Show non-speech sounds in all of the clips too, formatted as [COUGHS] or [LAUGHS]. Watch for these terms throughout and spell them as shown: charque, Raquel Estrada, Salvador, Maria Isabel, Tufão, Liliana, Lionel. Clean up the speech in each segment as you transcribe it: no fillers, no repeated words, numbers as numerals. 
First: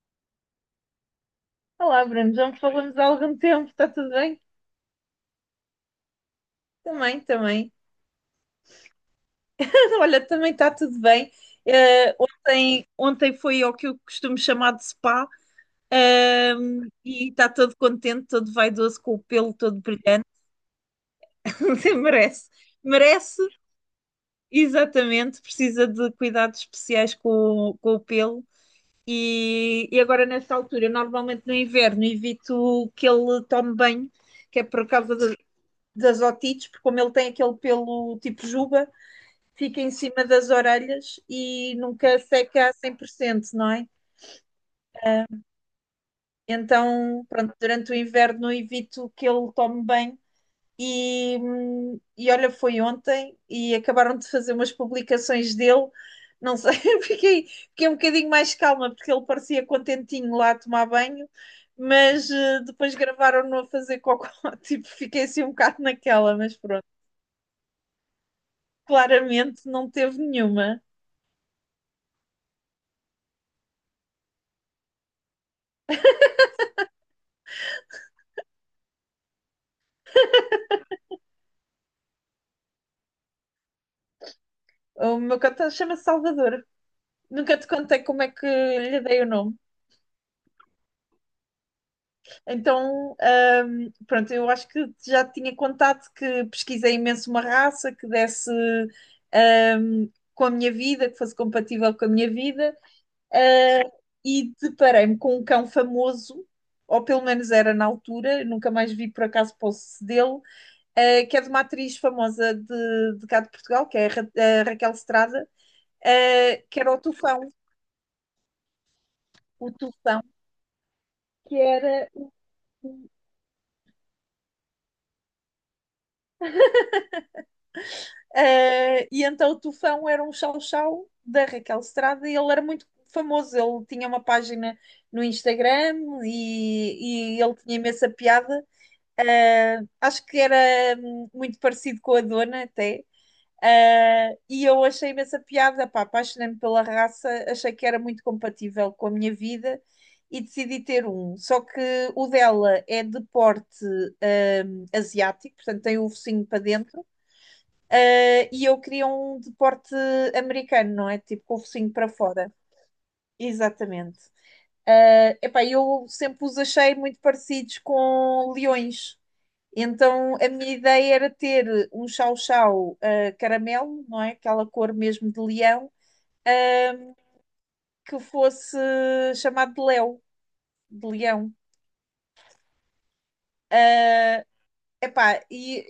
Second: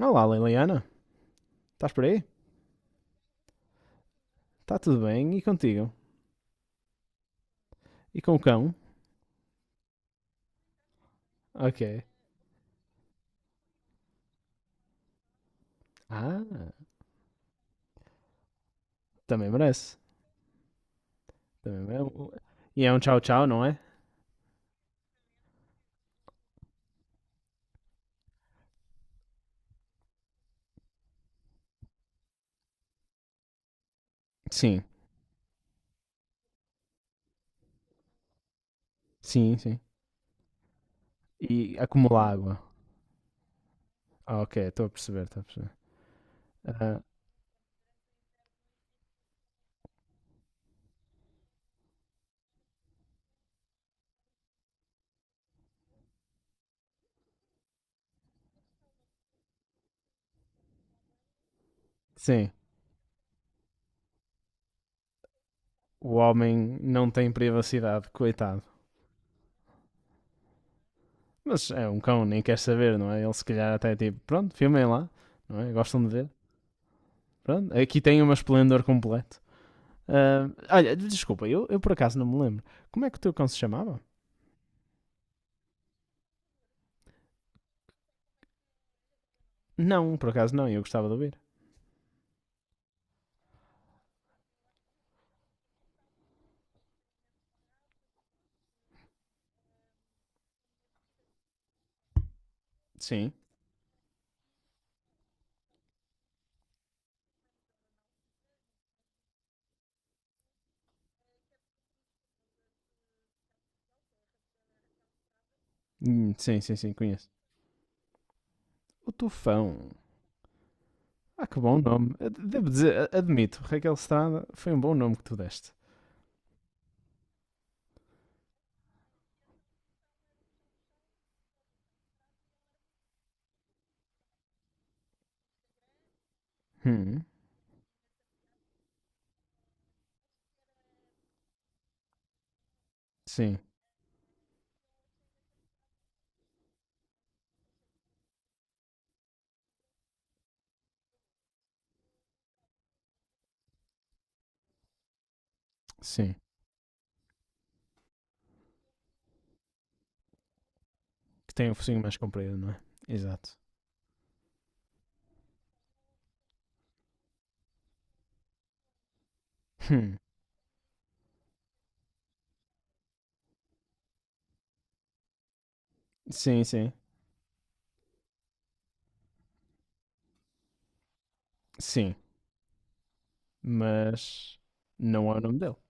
Olá, Liliana. Estás Olá, por aí? Bruno, já me falamos há algum tempo, está tudo bem? Está tudo bem? E contigo? Também, também. E com o cão? [LAUGHS] Olha, também está tudo bem. Ok. Eh, Ontem foi ao que eu costumo chamar de spa. Ah, E está todo contente, todo vaidoso, com o também pelo todo merece. brilhante. [LAUGHS] Também Sim, merece. merece, E é um merece, tchau-tchau, não é? exatamente. Precisa de cuidados especiais com o pelo. E, agora, nesta altura, normalmente no inverno, evito que ele tome banho, que é Sim. por causa da- das otites, porque como ele tem aquele pelo tipo juba, Sim, sim. fica em cima das orelhas e E nunca acumula água. seca a 100%, não é? Ah, ok. Estou a perceber, estou a perceber. Ah, Então, pronto, durante o inverno evito que ele tome bem. E olha, foi ontem e acabaram de fazer umas publicações dele. Não sei, [LAUGHS] fiquei um bocadinho mais calma porque ele parecia contentinho lá a tomar banho, mas sim. Depois gravaram-no a fazer cocó. [LAUGHS] Tipo, fiquei assim um bocado O naquela, mas homem pronto. não tem privacidade, coitado. Claramente não teve nenhuma. Mas é um cão, nem quer saber, não é? Ele se calhar até é tipo, pronto, filmem lá, não é? Gostam de ver. Pronto, aqui tem uma esplendor completo. Ah, olha, desculpa, eu por acaso não me lembro. Como é que o teu cão se chamava? O meu cão tá- Chama-se Salvador. Nunca te contei como é que lhe dei o nome. Não, por acaso não, eu gostava de ouvir. Então, pronto, eu acho que já te tinha contado que pesquisei imenso uma raça que desse, ahm, com a minha vida, que fosse compatível com a minha vida, Sim. ah, e deparei-me com um cão famoso, ou pelo menos era na altura, nunca mais vi por acaso posse dele, que é de uma atriz famosa de cá de Portugal, que é a a Raquel Estrada, Sim, sim, que sim, era conheço. O o Tufão. Tufão, Ah, que que bom era nome. Devo dizer, admito, Raquel Estrada foi um bom nome que tu deste. ah, e então o Tufão era um chau-chau da Raquel Estrada e ele era muito famoso. Ele tinha uma página no Instagram Hum, e, ele tinha imensa piada. Ah, acho que era muito parecido com a Dona até. sim, Ah, e eu achei imensa piada, pá, apaixonei-me pela raça, achei que era muito compatível com a minha vida e decidi ter um. Só que o dela é de porte asiático, portanto tem o sim. focinho para dentro, e eu queria um de porte americano, não é? Tipo Que com o tem o focinho focinho para mais fora. comprido, não é? Exato. Exatamente. Epá, eu sempre os achei muito parecidos com leões. Hum, Então a minha ideia era ter um chau-chau caramelo, não é? Aquela cor mesmo de leão, sim, sim, que fosse chamado de Léo, de leão. sim. Mas não é o Epá, nome dele. e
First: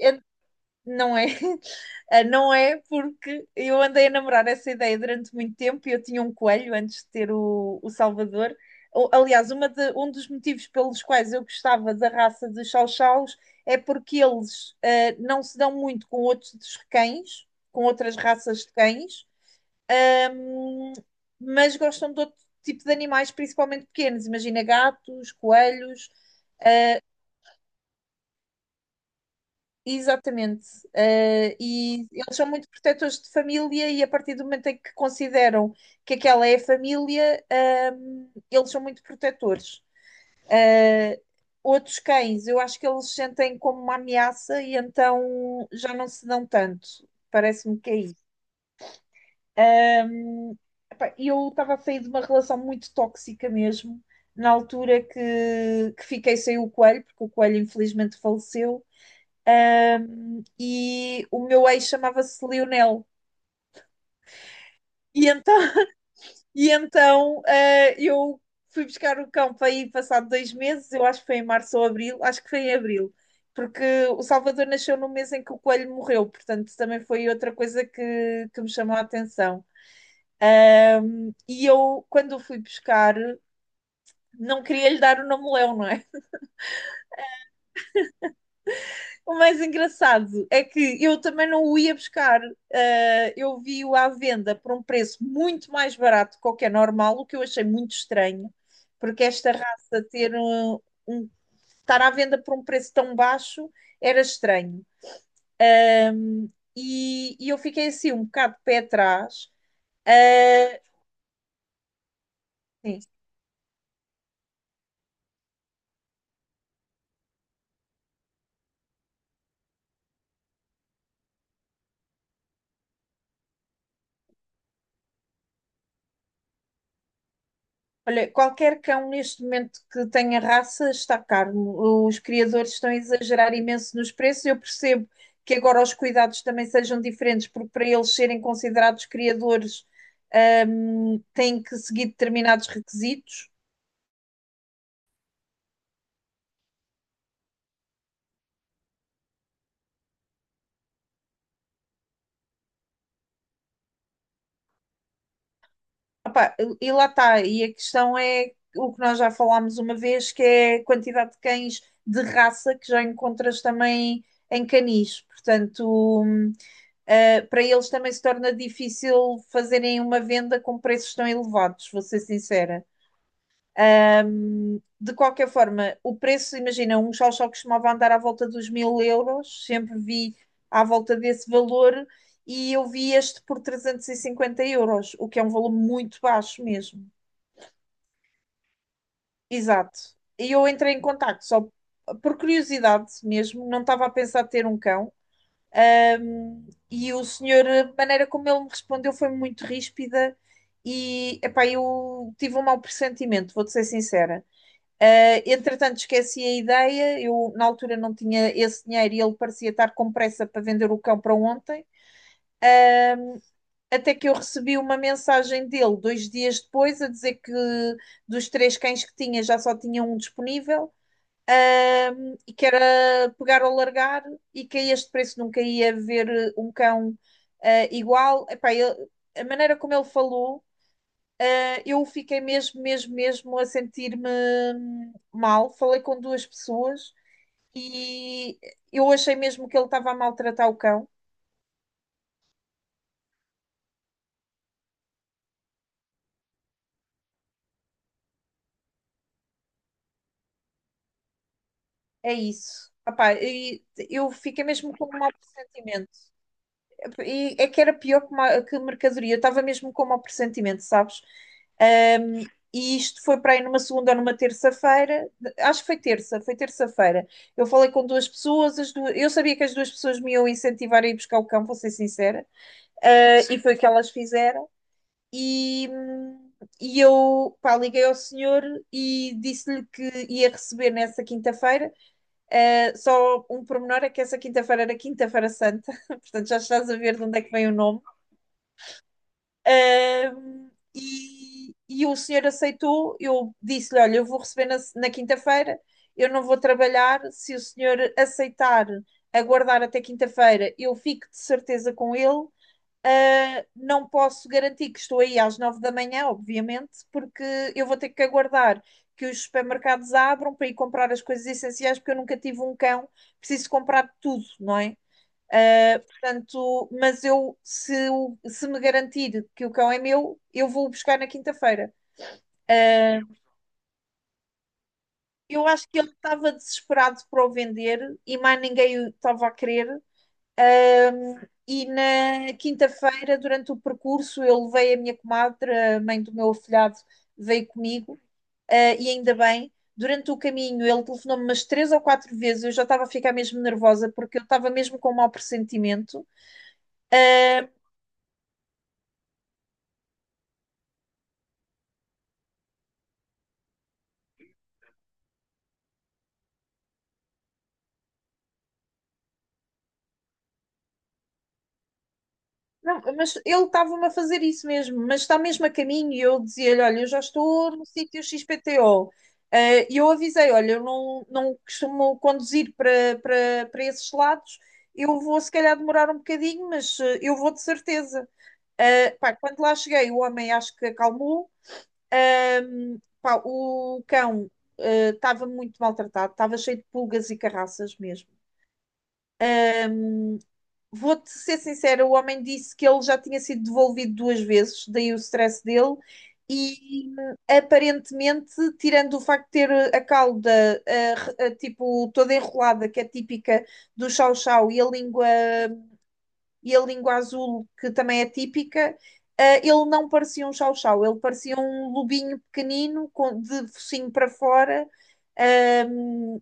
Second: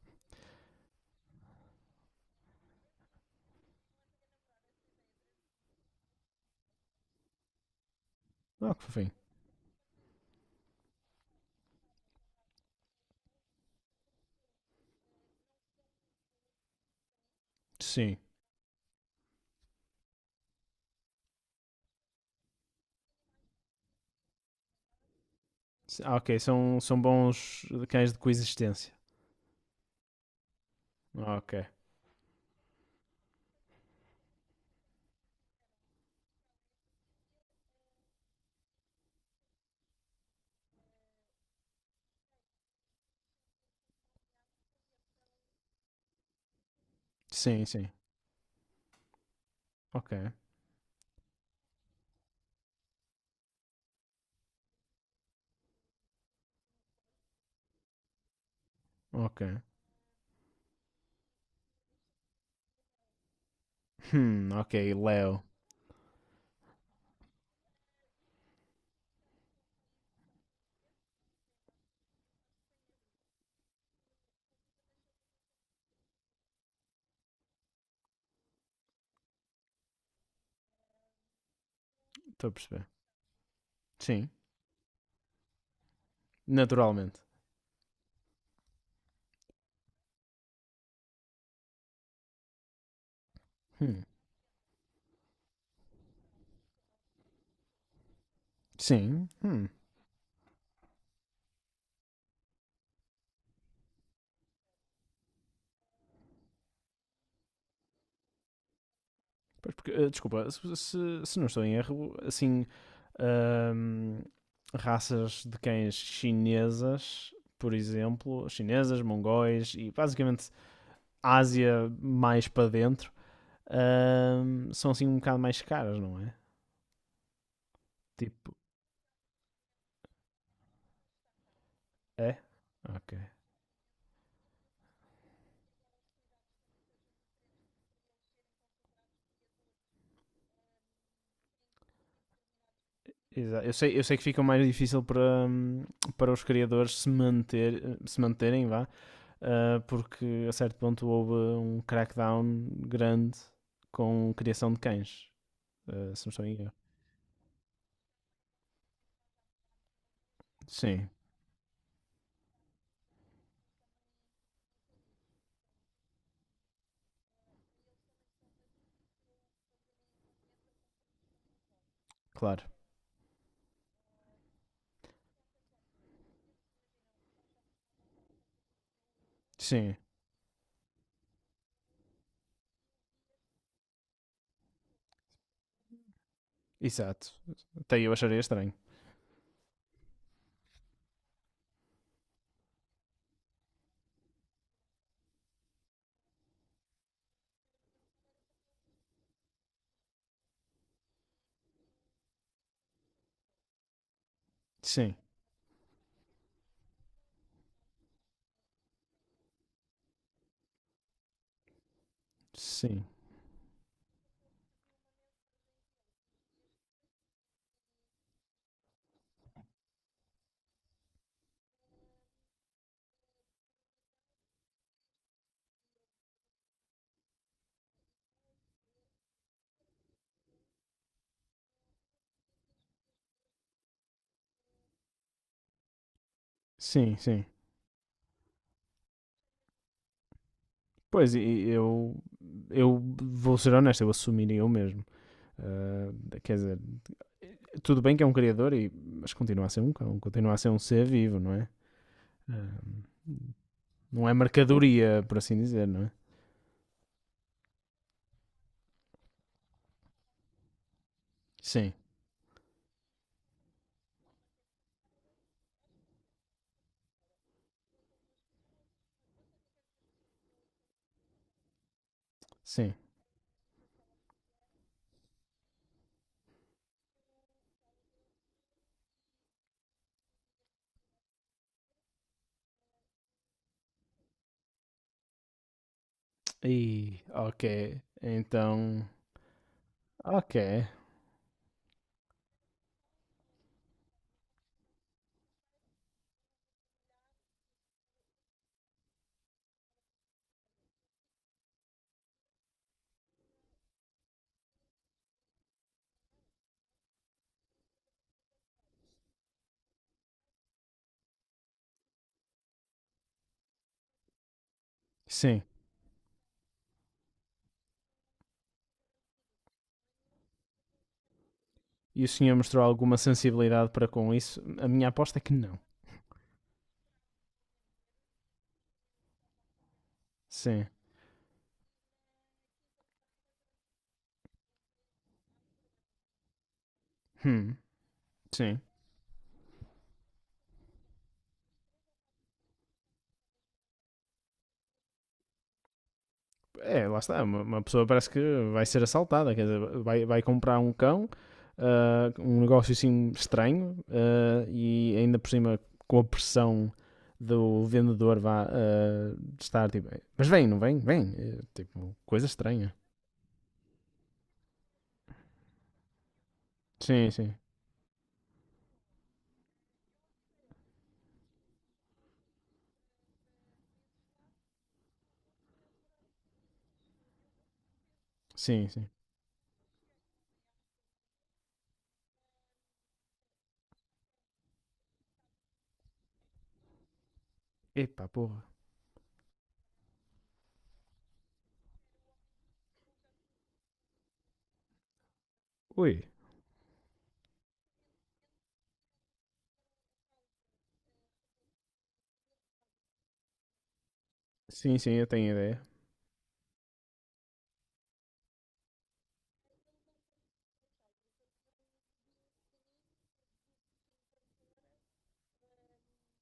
Não é. [LAUGHS] Ah, não é porque eu andei a namorar essa ideia durante muito tempo e eu tinha um coelho antes de ter o Salvador. Ah, que fofinho. Aliás, um dos motivos pelos quais eu gostava da raça de chow-chows é porque eles ah, não se dão muito com outros dos cães, com outras Sim. raças de cães, ahm, mas gostam de outro tipo de animais, principalmente pequenos. Imagina gatos, coelhos. Ah, ok, são bons cães de coexistência. Exatamente. Ah, ok. E eles são muito protetores de família e a partir do momento em que consideram que aquela é a família, eles são muito protetores. Eh, Outros cães, eu acho que eles sentem como uma ameaça e então já não se dão tanto. Sim, Parece-me sim. que é isso. Ok, Ehm, Epá, eu estava a sair de uma relação muito tóxica mesmo, na altura que fiquei sem o coelho, porque o coelho infelizmente faleceu. ok. E o meu ex chamava-se Lionel. Ok, E léo. então, [LAUGHS] e então eu fui buscar o cão para ir passado dois meses, eu acho que foi em março ou abril, acho que foi em abril, porque o Salvador nasceu no mês em que o coelho morreu, portanto também foi outra coisa que me chamou a atenção. E eu, quando o Estou a fui perceber. buscar, Sim. não queria lhe dar o nome Leão, não é? Naturalmente. O mais engraçado é que eu também não o ia buscar. Ah, eu vi-o Hum, à venda por um preço muito mais barato que o que é normal, o que eu achei muito estranho, porque Sim. esta Hum. raça ter um- estar à venda por um preço tão baixo era estranho. Ah, e, eu fiquei assim um bocado de pé atrás. Porque, desculpa, Ah, se não estou em erro, assim, sim. ahm, raças de cães chinesas, por exemplo, chinesas, mongóis e basicamente Ásia mais para dentro, são assim um bocado mais caras, não é? Olha, Tipo, qualquer cão neste momento que tenha raça está caro. Os é? criadores estão a Ok. exagerar imenso nos preços. Eu percebo que agora os cuidados também sejam diferentes, porque para eles serem considerados criadores, têm que seguir determinados requisitos. Eu sei que fica mais difícil para, hum, para os criadores se, manter, se manterem, vá, porque a certo ponto houve um crackdown grande com criação de cães, se não estou em Opá, erro. e lá está. E a questão é o que nós já falámos uma vez, que é a Sim, quantidade de cães de raça que já encontras também em canis. Portanto, hum, para eles também se torna difícil fazerem uma venda com preços tão elevados, vou ser claro. sincera. De qualquer forma, o preço, imagina, um chau-chau costumava andar à volta dos mil euros, Sim, sempre vi à volta desse valor e eu vi este por 350 euros, o que é um valor muito baixo mesmo. exato. Até eu acharia estranho. Exato. E eu entrei em contacto só por curiosidade mesmo, não estava a pensar ter um cão. E o senhor, a maneira como ele me respondeu foi muito ríspida e epá, eu tive um mau pressentimento, vou-te ser sincera. Sim, Entretanto, esqueci a ideia, eu na altura não tinha esse dinheiro e ele parecia estar com pressa para vender o cão para ontem. sim, Até que eu recebi uma mensagem dele dois dias depois a dizer que dos três cães que tinha já só tinha um disponível. E que era pegar ou largar, e que a este preço nunca ia ver um cão ah, igual. A maneira como ele falou, eu fiquei mesmo, mesmo, mesmo a sentir-me mal. Falei com duas pessoas sim, sim. e eu achei mesmo que ele estava a maltratar o cão. Pois, e eu vou ser honesto, eu assumiria eu mesmo. Ah, quer dizer, tudo bem que é um criador, mas continua a ser um cão, continua a ser um ser vivo, não é? É Ah, isso. Epá, e não eu é fiquei mesmo com um mercadoria, mau por assim dizer, não é? pressentimento. E é que era pior que mercadoria. Eu estava mesmo com um mau pressentimento, sabes? Sim, Um, e isto foi para aí numa segunda ou numa terça-feira. Acho que foi terça, foi terça-feira. Eu falei com duas pessoas, eu sabia que as duas pessoas me iam incentivar a ir buscar o cão, vou ser sincera. sim. E foi o que elas fizeram. E, hum, e eu, pá, liguei ao senhor e disse-lhe que ia receber nessa quinta-feira. Só um pormenor é que essa quinta-feira era Quinta-feira Santa, [LAUGHS] portanto já E, estás a ver de onde é que ok. vem o nome. Então, ok. Ahm, e, o senhor aceitou. Eu disse-lhe: "Olha, eu vou receber na quinta-feira, eu não vou trabalhar. Se o senhor aceitar aguardar até quinta-feira, eu fico de certeza com ele. Não posso garantir que estou aí às nove da manhã, obviamente, porque eu vou ter que aguardar que os supermercados abram para ir comprar as coisas essenciais, porque eu nunca tive um cão, preciso comprar tudo, não é? Sim. Portanto, mas eu, se me garantir que o cão é meu, eu vou o buscar na quinta-feira." E o senhor mostrou alguma Uh, sensibilidade para com isso? A minha aposta é que eu não. acho que ele estava desesperado para o vender e mais ninguém o estava a querer. Sim. Um, e na quinta-feira, durante o percurso, eu levei a minha comadre, a mãe do meu afilhado, veio Hum, comigo, sim. E ainda bem. Durante o caminho, ele telefonou-me umas três ou quatro vezes. Eu já estava a ficar mesmo nervosa porque eu estava mesmo com um mau pressentimento. É, lá está. Uma, Ah, uma pessoa parece que vai ser assaltada. Quer dizer, vai comprar um cão, um negócio assim estranho, e ainda por cima com a pressão do vendedor vá de estar tipo, mas vem, não vem? Vem. É, tipo, coisa estranha. não, mas ele estava-me a fazer isso mesmo, mas está mesmo a caminho e eu dizia-lhe: "Olha, eu já Sim, sim. estou no sítio XPTO." E eu avisei: "Olha, eu não, não costumo conduzir para esses lados, eu vou se calhar demorar um bocadinho, mas eh, eu vou de certeza." Sim, sim. Pá, quando lá cheguei, o homem acho que acalmou. Ahm, Pá, o cão estava muito maltratado, estava cheio de pulgas e carraças Epa, mesmo. porra. Vou-te ser sincera, o homem disse que ele já tinha sido devolvido duas vezes, daí o stress dele, Ui. e aparentemente, tirando o facto de ter a cauda tipo toda enrolada, que é típica do chau-chau, Sim, sim, eu tenho ideia. e a língua azul, que também é típica, ele não parecia um chau-chau, ele parecia um lobinho pequenino, com, de focinho para fora, ehm,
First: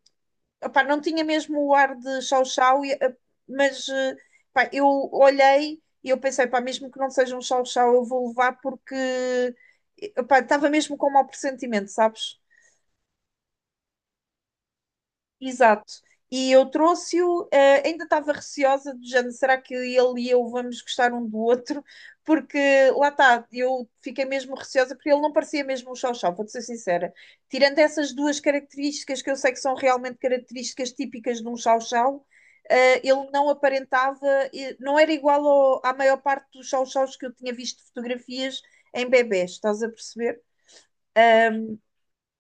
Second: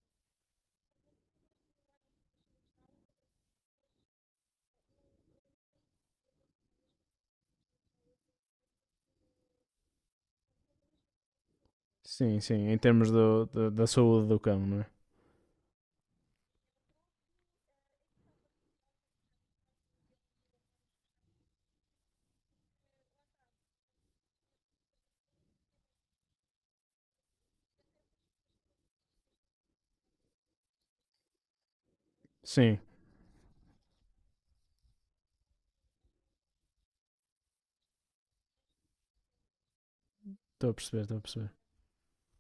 opá, não tinha mesmo o ar de chau-chau. Mas eh, Pá, eu olhei e eu pensei: "Pá, mesmo que não seja um chau-chau, eu vou levar porque opá, estava mesmo com um mau pressentimento, sabes?" Sim, sim, em termos da saúde do cão, não é? Exato. E eu trouxe-o, ainda estava receosa do género, será que ele e eu vamos gostar um do outro? Porque lá está, eu fiquei mesmo receosa porque ele não parecia mesmo um chau-chau, vou-te ser sincera. Tirando essas duas características que eu sei que são realmente características típicas de um chau-chau, Sim, ele não aparentava, não era igual à maior parte dos chau-chaus que eu tinha visto fotografias em bebés, estás a perceber? estou a perceber, estou a perceber.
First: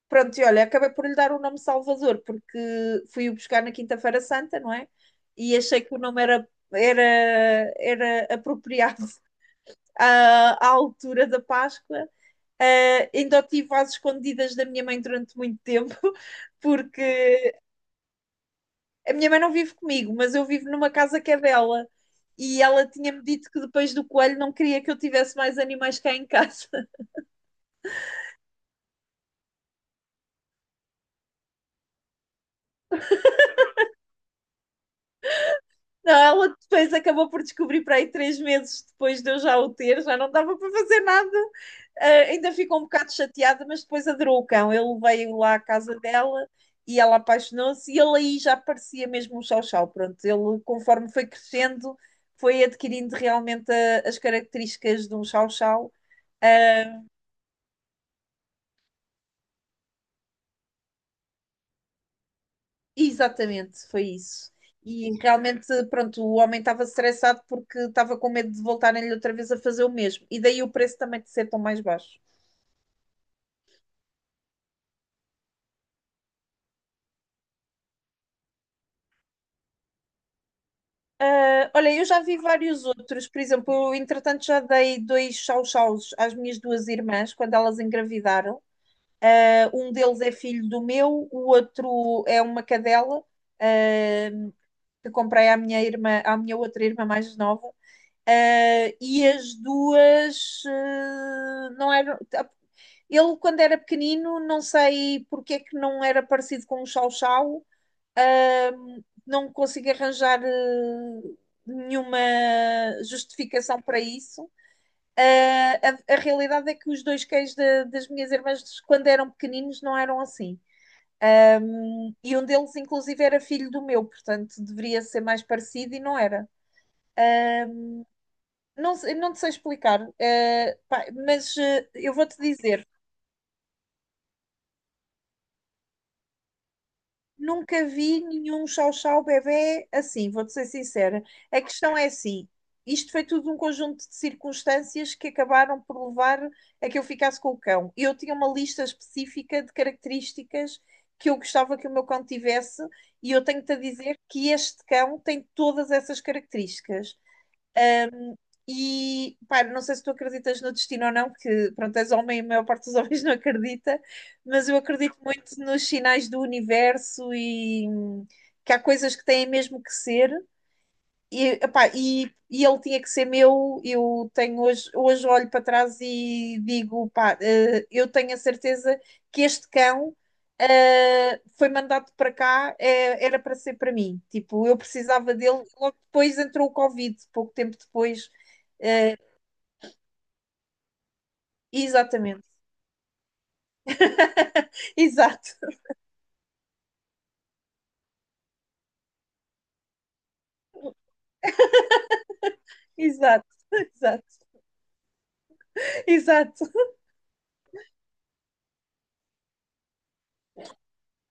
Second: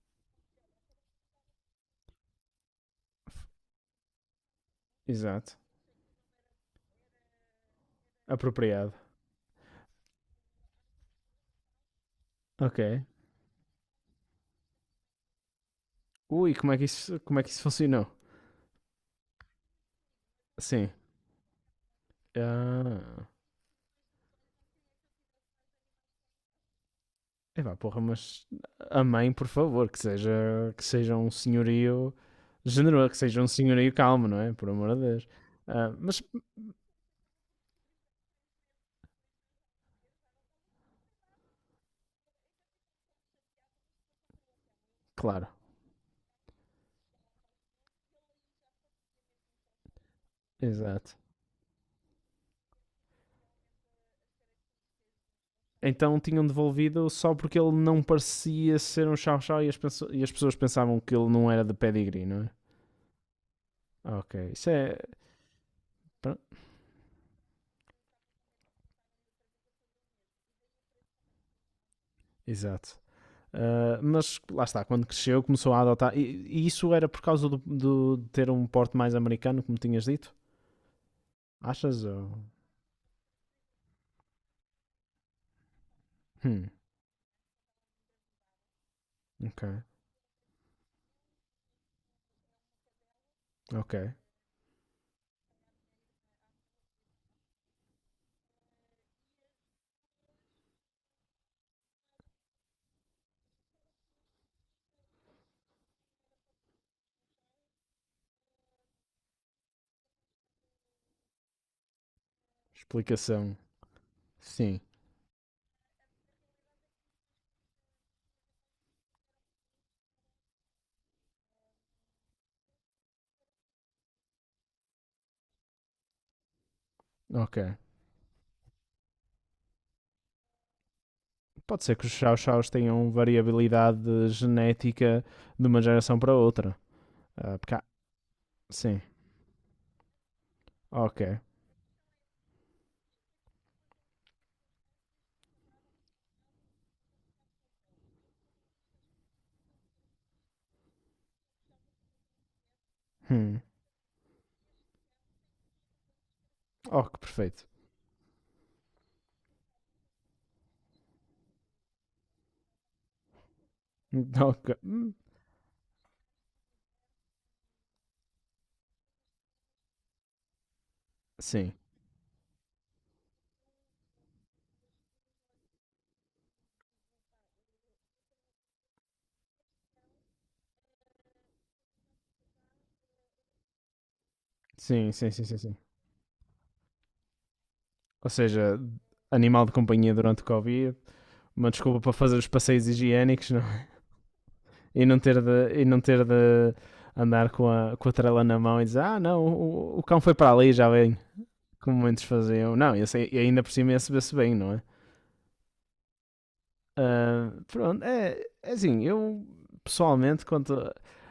Pronto, e olha, acabei por lhe dar o nome Salvador, porque fui o buscar na Quinta-feira Santa, não é? Exato. E achei que o nome era Apropriado. apropriado [LAUGHS] à, à altura da Páscoa. Ok. Ah, ainda o tive às escondidas da minha mãe durante muito tempo, Ui, [LAUGHS] como é que isso, como é que porque isso funcionou? a minha mãe não vive comigo, mas eu vivo numa Sim. casa que é dela. E ela tinha-me Ah. dito que depois do coelho não queria que eu tivesse mais animais cá em casa. Epá, porra, mas a mãe, por favor, que seja um senhorio generoso, que seja um senhorio calmo, não é? Por amor de Deus. Ah, Não, mas, ela depois acabou por descobrir para aí 3 meses depois de eu já o ter, já não dava para fazer nada. Ah, ainda ficou um bocado chateada, mas depois adorou o cão. Ele veio claro, lá à casa dela e ela apaixonou-se e ele aí já parecia mesmo um chau-chau. Pronto, ele conforme exato. foi crescendo, foi adquirindo realmente as características de um chau-chau. Então tinham Ah, devolvido só porque ele não parecia ser um chau-chau e as pessoas pensavam que ele não era de pedigree, não é? exatamente, foi Ok, isso. isso é. E realmente, pronto, o Pronto, homem estava estressado porque estava com medo de voltarem-lhe outra vez a fazer o mesmo. E daí o preço também de ser tão mais baixo. exato. Ah, mas lá está, quando cresceu começou a adotar. E isso era por causa de ter um porte mais americano, como tinhas dito? Ah, olha, eu Achas? já vi Ou... vários outros. Por exemplo, eu, entretanto, já dei dois chau-chaus às minhas Hum, duas irmãs quando elas engravidaram. ok, Ah, um deles é filho do meu, o outro é uma cadela, ok. ah, que comprei à minha irmã, à minha outra irmã mais nova. Ah, e as duas, ah, não eram. Tá. Ele, quando era pequenino, não sei porque é que não era parecido com o Chau Chau, ah, não consigo arranjar ah, nenhuma Explicação. justificação para isso. Sim, Ah, a realidade é que os dois cães das minhas irmãs, quando eram pequeninos, não eram assim. Ah, e um deles, inclusive, era filho do meu, portanto, deveria ser mais parecido e não era. ok. Não, não te sei explicar, eh, pá, mas Pode eh, ser que os eu vou-te chow-chows dizer, tenham variabilidade genética de uma geração para outra. Ah, nunca vi nenhum sim, chau-chau bebé assim, vou-te ser ok. sincera. A questão é assim, isto foi tudo um conjunto de circunstâncias que acabaram por levar a que eu ficasse com o cão. Eu tinha uma lista específica de características que eu gostava que o meu cão tivesse e eu Hum. tenho-te a dizer que este cão tem todas essas Oh, características. que perfeito. E, pá, não sei se tu acreditas no destino ou não, porque, pronto, és homem e a maior parte dos homens [LAUGHS] não acredita, [LAUGHS] mas Ok. eu acredito muito nos sinais do universo e que há coisas que têm mesmo que ser. E, sim, epá, e ele tinha que ser meu. Eu tenho hoje, hoje olho para trás e digo, pá, eh, eu tenho a certeza que este cão, eh, foi mandado para cá, eh, era para ser para mim. Tipo, eu sim, sim, precisava sim, sim, dele. sim. Logo depois entrou o Covid, pouco tempo Ou depois. seja, animal de companhia durante o Covid, uma desculpa para fazer Exatamente. os passeios higiênicos não? é? [LAUGHS] E não ter Exato, de, e não ter de andar com a trela na mão e dizer ah não, o cão foi para ali já vem, como muitos faziam. Não, esse, e exato. ainda por cima ia se Exato, se bem, não é? exato. Pronto, é assim, eu pessoalmente quanto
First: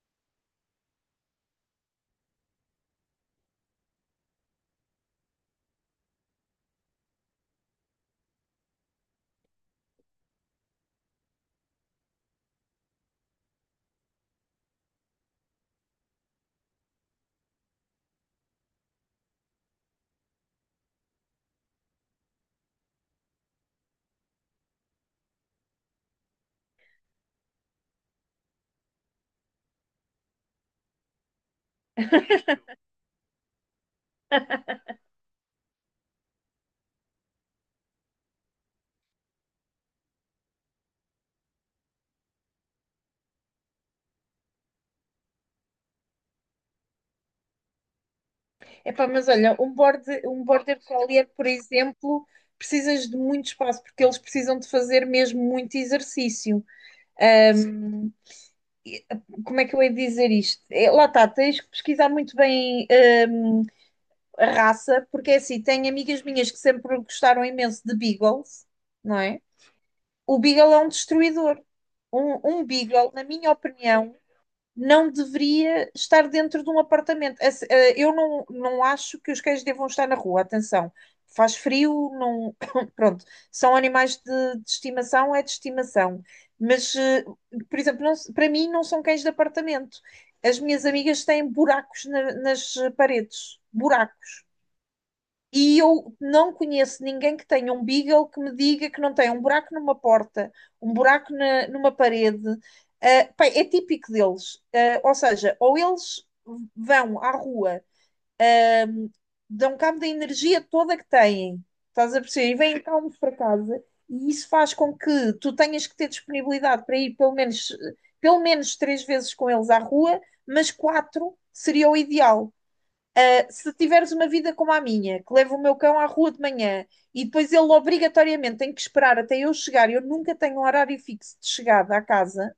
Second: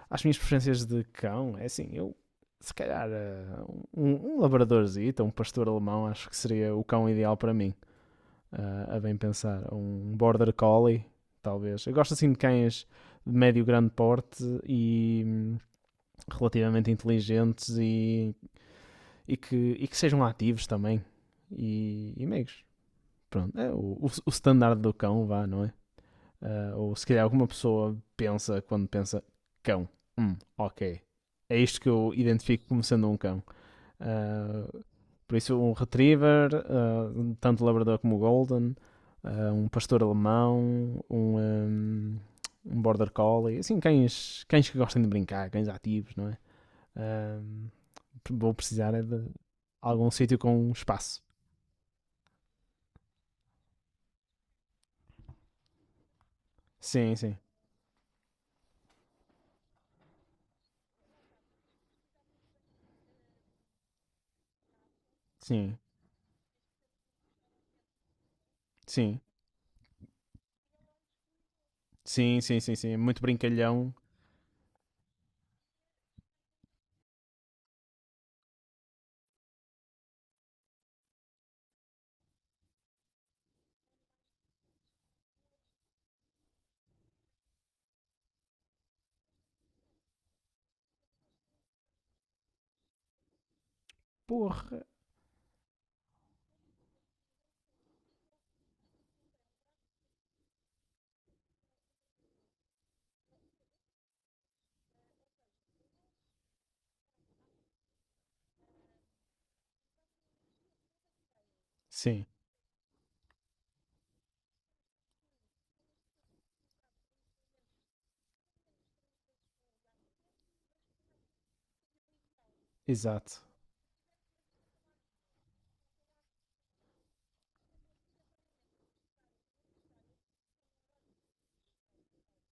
às minhas preferências de cão, é assim, eu se calhar um labradorzito, um pastor alemão, acho que seria o cão ideal para mim. A bem pensar. Um border collie, talvez. Eu gosto assim de cães de médio grande porte e relativamente inteligentes e que sejam ativos também e meigos. Pronto, é o standard do cão, vá, não é? Ah, ou se calhar alguma pessoa pensa quando pensa cão. Ok. É isto que eu identifico como sendo um cão. Ah, por isso, um retriever, tanto o labrador como o golden, um pastor alemão, um border collie, assim, cães que gostem de brincar, cães ativos, não é? Ahm, vou precisar é Epá, de mas olha, algum sítio um com border espaço. collier, por exemplo, precisas de muito espaço, porque eles precisam de fazer mesmo muito exercício. Sim, sim, E, eh, como é que eu hei de dizer isto? É, lá está, tens que pesquisar muito bem hum, a raça, porque é assim, sim, tenho amigas minhas que sempre gostaram imenso de beagles, não sim, é? O beagle é um destruidor. sim, Um, sim, um sim, sim, beagle, muito na minha brincalhão. opinião, não deveria estar dentro de um apartamento. Eh, eu não, não acho que os cães devam estar na rua, atenção. Faz frio, não. [COUGHS] Pronto, são animais de estimação, é de estimação. Mas, eh, por exemplo, para mim não são cães de apartamento. As minhas amigas têm buracos nas paredes, buracos, Porra, e eu não conheço ninguém que tenha um Beagle que me diga que não tem um buraco numa porta, um buraco numa parede. Ah, pá, é típico deles. Ah, ou seja, ou eles vão à rua, ahm, dão cabo da energia toda que têm, estás a sim, perceber? E vêm calmos para casa. E isso faz com que tu tenhas que ter disponibilidade para ir pelo menos 3 vezes com eles à rua, mas 4 seria o ideal. exato. Se tiveres uma vida como a minha, que leva o meu cão à rua de manhã e depois ele obrigatoriamente tem que esperar até eu chegar, eu nunca tenho um horário fixo de chegada à casa,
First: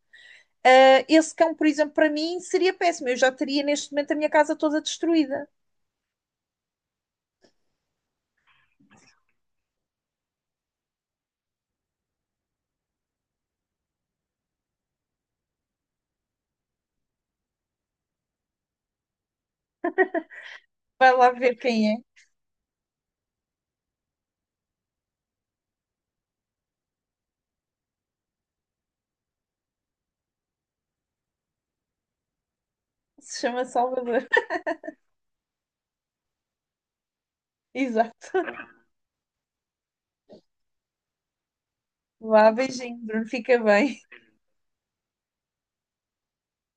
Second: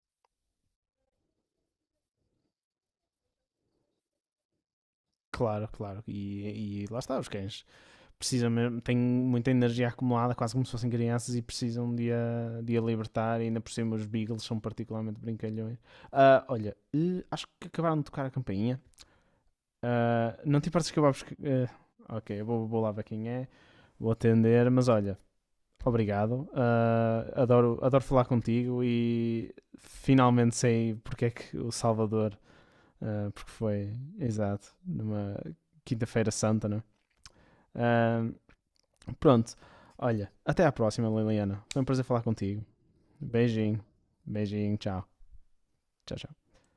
esse cão, por exemplo, para mim seria péssimo. Eu já teria neste momento a minha casa toda destruída. Claro, claro. E lá está, os cães precisam mesmo, têm muita energia acumulada, quase como se fossem crianças e precisam de a libertar. E ainda por cima, os Beagles são particularmente brincalhões. Ah, olha, acho que acabaram de tocar a campainha. Ah, não te importas que eu vá Vai lá buscar. ver quem é. Ok, eu vou, lá ver quem é, vou atender, mas olha. Obrigado, ah, adoro, adoro falar contigo e finalmente sei porque é que o Salvador, Se porque chama foi, Salvador. [LAUGHS] exato, numa quinta-feira santa, não é? Ah, Exato. pronto. Olha, até à próxima, Liliana. Foi um prazer falar Vá, contigo. beijinho, Bruno. Fica Beijinho. bem. Beijinho. Tchau. Tchau, tchau.